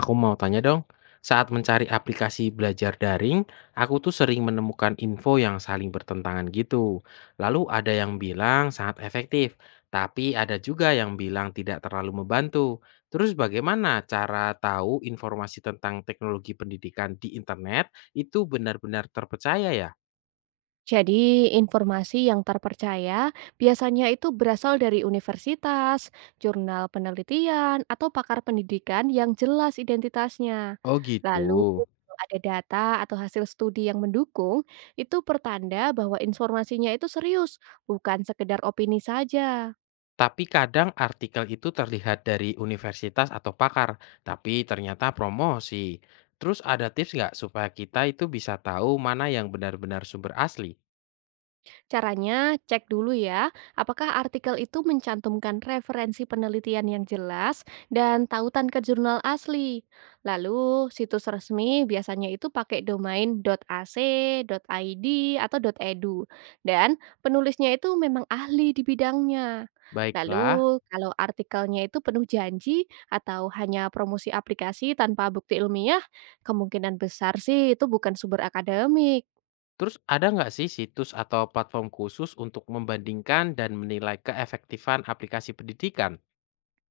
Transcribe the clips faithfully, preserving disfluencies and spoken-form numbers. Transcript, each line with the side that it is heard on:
left: Aku mau tanya dong, saat mencari aplikasi belajar daring, aku tuh sering menemukan info yang saling bertentangan gitu. Lalu ada yang bilang sangat efektif, tapi ada juga yang bilang tidak terlalu membantu. Terus bagaimana cara tahu informasi tentang teknologi pendidikan di internet itu benar-benar terpercaya ya?
right: Jadi, informasi yang terpercaya biasanya itu berasal dari universitas, jurnal penelitian, atau pakar pendidikan yang jelas identitasnya.
left: Oh
right: Lalu,
left: gitu.
right: kalau ada data atau hasil studi yang mendukung, itu pertanda bahwa informasinya itu serius, bukan sekedar opini saja.
left: Tapi kadang artikel itu terlihat dari universitas atau pakar, tapi ternyata promosi. Terus ada tips nggak supaya kita itu bisa tahu mana yang benar-benar sumber asli?
right: Caranya, cek dulu ya, apakah artikel itu mencantumkan referensi penelitian yang jelas dan tautan ke jurnal asli. Lalu, situs resmi biasanya itu pakai domain titik a c, titik i d, atau titik e d u. Dan penulisnya itu memang ahli di bidangnya.
left: Baiklah,
right: Lalu, kalau artikelnya itu penuh janji atau hanya promosi aplikasi tanpa bukti ilmiah, kemungkinan besar sih itu bukan sumber akademik.
left: terus ada nggak sih situs atau platform khusus untuk membandingkan dan menilai keefektifan aplikasi pendidikan?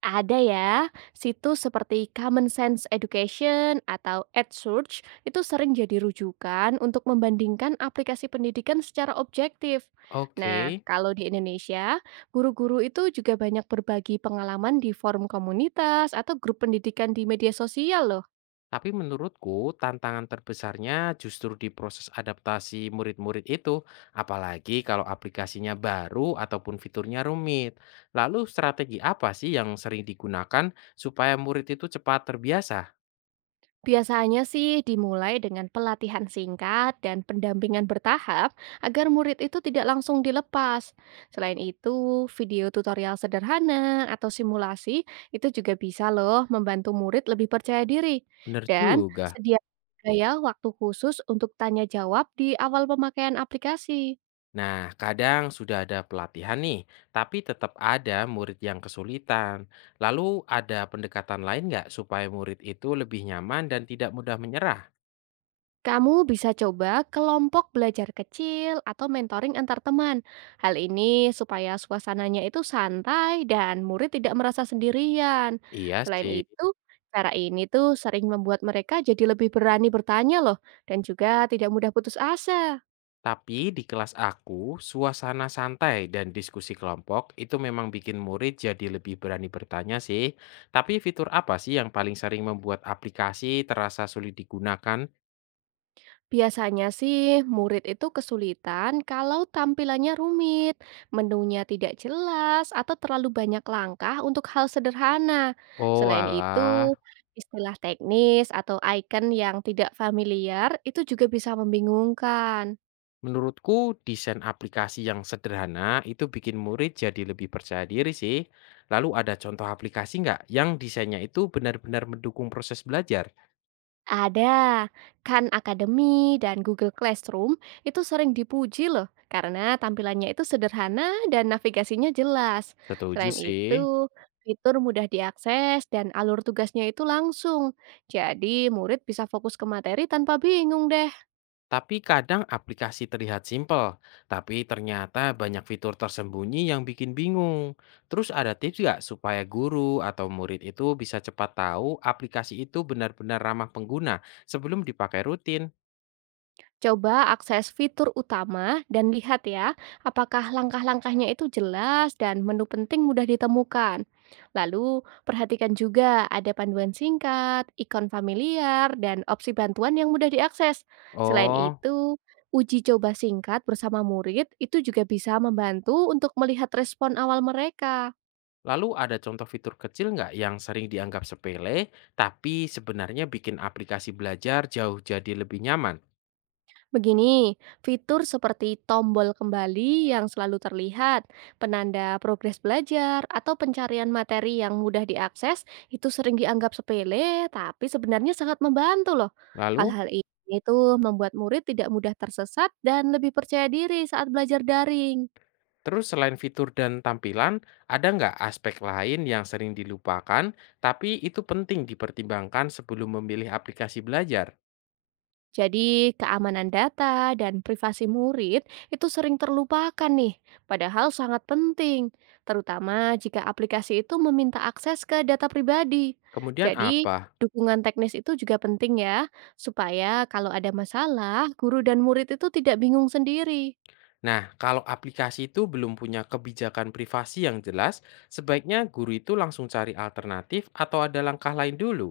right: Ada ya, situs seperti Common Sense Education atau EdSearch itu sering jadi rujukan untuk membandingkan aplikasi pendidikan secara objektif. Nah,
left: Oke.
right: kalau di Indonesia, guru-guru itu juga banyak berbagi pengalaman di forum komunitas atau grup pendidikan di media sosial loh.
left: Tapi menurutku tantangan terbesarnya justru di proses adaptasi murid-murid itu, apalagi kalau aplikasinya baru ataupun fiturnya rumit. Lalu strategi apa sih yang sering digunakan supaya murid itu cepat terbiasa?
right: Biasanya sih dimulai dengan pelatihan singkat dan pendampingan bertahap agar murid itu tidak langsung dilepas. Selain itu, video tutorial sederhana atau simulasi itu juga bisa loh membantu murid lebih percaya diri.
left: Bener
right: Dan
left: juga.
right: sediakan gaya waktu khusus untuk tanya jawab di awal pemakaian aplikasi.
left: Nah, kadang sudah ada pelatihan nih, tapi tetap ada murid yang kesulitan. Lalu ada pendekatan lain nggak supaya murid itu lebih nyaman dan tidak mudah menyerah?
right: Kamu bisa coba kelompok belajar kecil atau mentoring antar teman. Hal ini supaya suasananya itu santai dan murid tidak merasa sendirian.
left: Iya
right: Selain
left: sih.
right: itu, cara ini tuh sering membuat mereka jadi lebih berani bertanya loh dan juga tidak mudah putus asa.
left: Tapi di kelas aku, suasana santai dan diskusi kelompok itu memang bikin murid jadi lebih berani bertanya sih. Tapi fitur apa sih yang paling sering membuat aplikasi terasa sulit digunakan?
right: Biasanya sih murid itu kesulitan kalau tampilannya rumit, menunya tidak jelas, atau terlalu banyak langkah untuk hal sederhana.
left: Oh
right: Selain itu,
left: alah,
right: istilah teknis atau icon yang tidak familiar itu juga bisa membingungkan.
left: menurutku desain aplikasi yang sederhana itu bikin murid jadi lebih percaya diri sih. Lalu ada contoh aplikasi nggak yang desainnya itu benar-benar mendukung proses belajar?
right: Ada, Khan Academy dan Google Classroom itu sering dipuji loh karena tampilannya itu sederhana dan navigasinya jelas.
left: Setuju
right: Selain
left: sih.
right: itu, fitur mudah diakses dan alur tugasnya itu langsung. Jadi, murid bisa fokus ke materi tanpa bingung deh.
left: Tapi kadang aplikasi terlihat simpel, tapi ternyata banyak fitur tersembunyi yang bikin bingung. Terus ada tips nggak supaya guru atau murid itu bisa cepat tahu aplikasi itu benar-benar ramah pengguna sebelum dipakai rutin?
right: Coba akses fitur utama dan lihat ya, apakah langkah-langkahnya itu jelas dan menu penting mudah ditemukan. Lalu, perhatikan juga ada panduan singkat, ikon familiar, dan opsi bantuan yang mudah diakses. Selain
left: Oh,
right: itu, uji coba singkat bersama murid itu juga bisa membantu untuk melihat respon awal mereka.
left: lalu ada contoh fitur kecil nggak yang sering dianggap sepele, tapi sebenarnya bikin aplikasi belajar jauh jadi lebih nyaman?
right: Begini, fitur seperti tombol kembali yang selalu terlihat, penanda progres belajar, atau pencarian materi yang mudah diakses itu sering dianggap sepele, tapi sebenarnya sangat membantu loh.
left: Lalu
right: Hal-hal ini tuh membuat murid tidak mudah tersesat dan lebih percaya diri saat belajar daring.
left: terus selain fitur dan tampilan, ada nggak aspek lain yang sering dilupakan, tapi itu penting dipertimbangkan sebelum memilih aplikasi belajar?
right: Jadi, keamanan data dan privasi murid itu sering terlupakan nih, padahal sangat penting, terutama jika aplikasi itu meminta akses ke data pribadi.
left: Kemudian
right: Jadi,
left: apa?
right: dukungan teknis itu juga penting ya, supaya kalau ada masalah, guru dan murid itu tidak bingung sendiri.
left: Nah, kalau aplikasi itu belum punya kebijakan privasi yang jelas, sebaiknya guru itu langsung cari alternatif atau ada langkah lain dulu.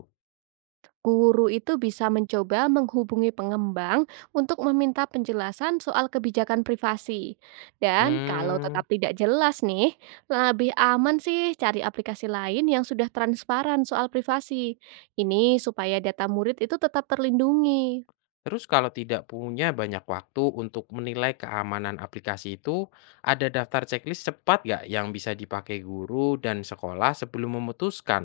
right: Guru itu bisa mencoba menghubungi pengembang untuk meminta penjelasan soal kebijakan privasi. Dan kalau
left: Hmm,
right: tetap tidak jelas nih, lebih aman sih cari aplikasi lain yang sudah transparan soal privasi. Ini supaya data murid itu tetap terlindungi.
left: terus kalau tidak punya banyak waktu untuk menilai keamanan aplikasi itu, ada daftar checklist cepat nggak yang bisa dipakai guru dan sekolah sebelum memutuskan?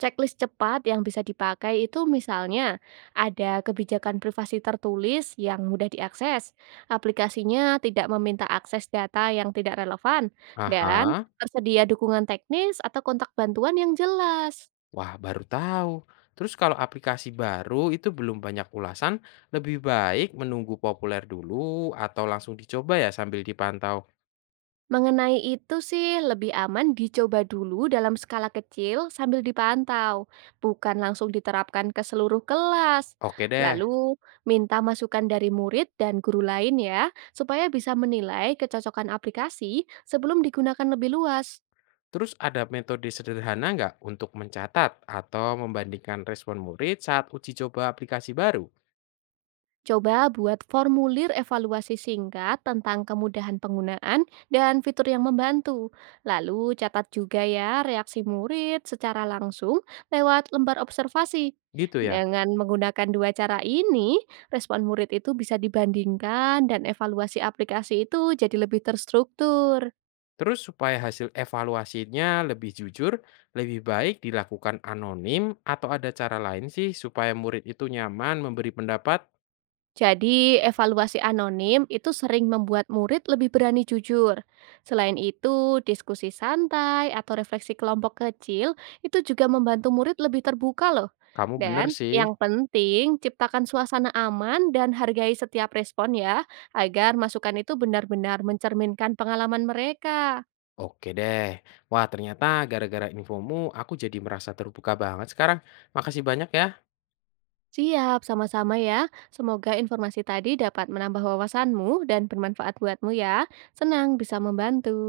right: Checklist cepat yang bisa dipakai itu misalnya ada kebijakan privasi tertulis yang mudah diakses, aplikasinya tidak meminta akses data yang tidak relevan, dan
left: Aha.
right: tersedia dukungan teknis atau kontak bantuan yang jelas.
left: Wah, baru tahu. Terus kalau aplikasi baru itu belum banyak ulasan, lebih baik menunggu populer dulu atau langsung dicoba ya sambil dipantau.
right: Mengenai itu sih lebih aman dicoba dulu dalam skala kecil sambil dipantau, bukan langsung diterapkan ke seluruh kelas.
left: Oke deh.
right: Lalu minta masukan dari murid dan guru lain ya, supaya bisa menilai kecocokan aplikasi sebelum digunakan lebih luas.
left: Terus ada metode sederhana nggak untuk mencatat atau membandingkan respon murid saat uji coba aplikasi baru?
right: Coba buat formulir evaluasi singkat tentang kemudahan penggunaan dan fitur yang membantu. Lalu catat juga ya reaksi murid secara langsung lewat lembar observasi.
left: Gitu ya.
right: Dengan menggunakan dua cara ini, respon murid itu bisa dibandingkan dan evaluasi aplikasi itu jadi lebih terstruktur.
left: Terus supaya hasil evaluasinya lebih jujur, lebih baik dilakukan anonim atau ada cara lain sih supaya murid itu nyaman memberi pendapat?
right: Jadi, evaluasi anonim itu sering membuat murid lebih berani jujur. Selain itu, diskusi santai atau refleksi kelompok kecil itu juga membantu murid lebih terbuka loh.
left: Kamu bener
right: Dan
left: sih.
right: yang penting, ciptakan suasana aman dan hargai setiap respon ya, agar masukan itu benar-benar mencerminkan pengalaman mereka.
left: Oke deh. Wah, ternyata gara-gara infomu aku jadi merasa terbuka banget sekarang. Makasih banyak ya.
right: Siap, sama-sama ya. Semoga informasi tadi dapat menambah wawasanmu dan bermanfaat buatmu ya. Senang bisa membantu.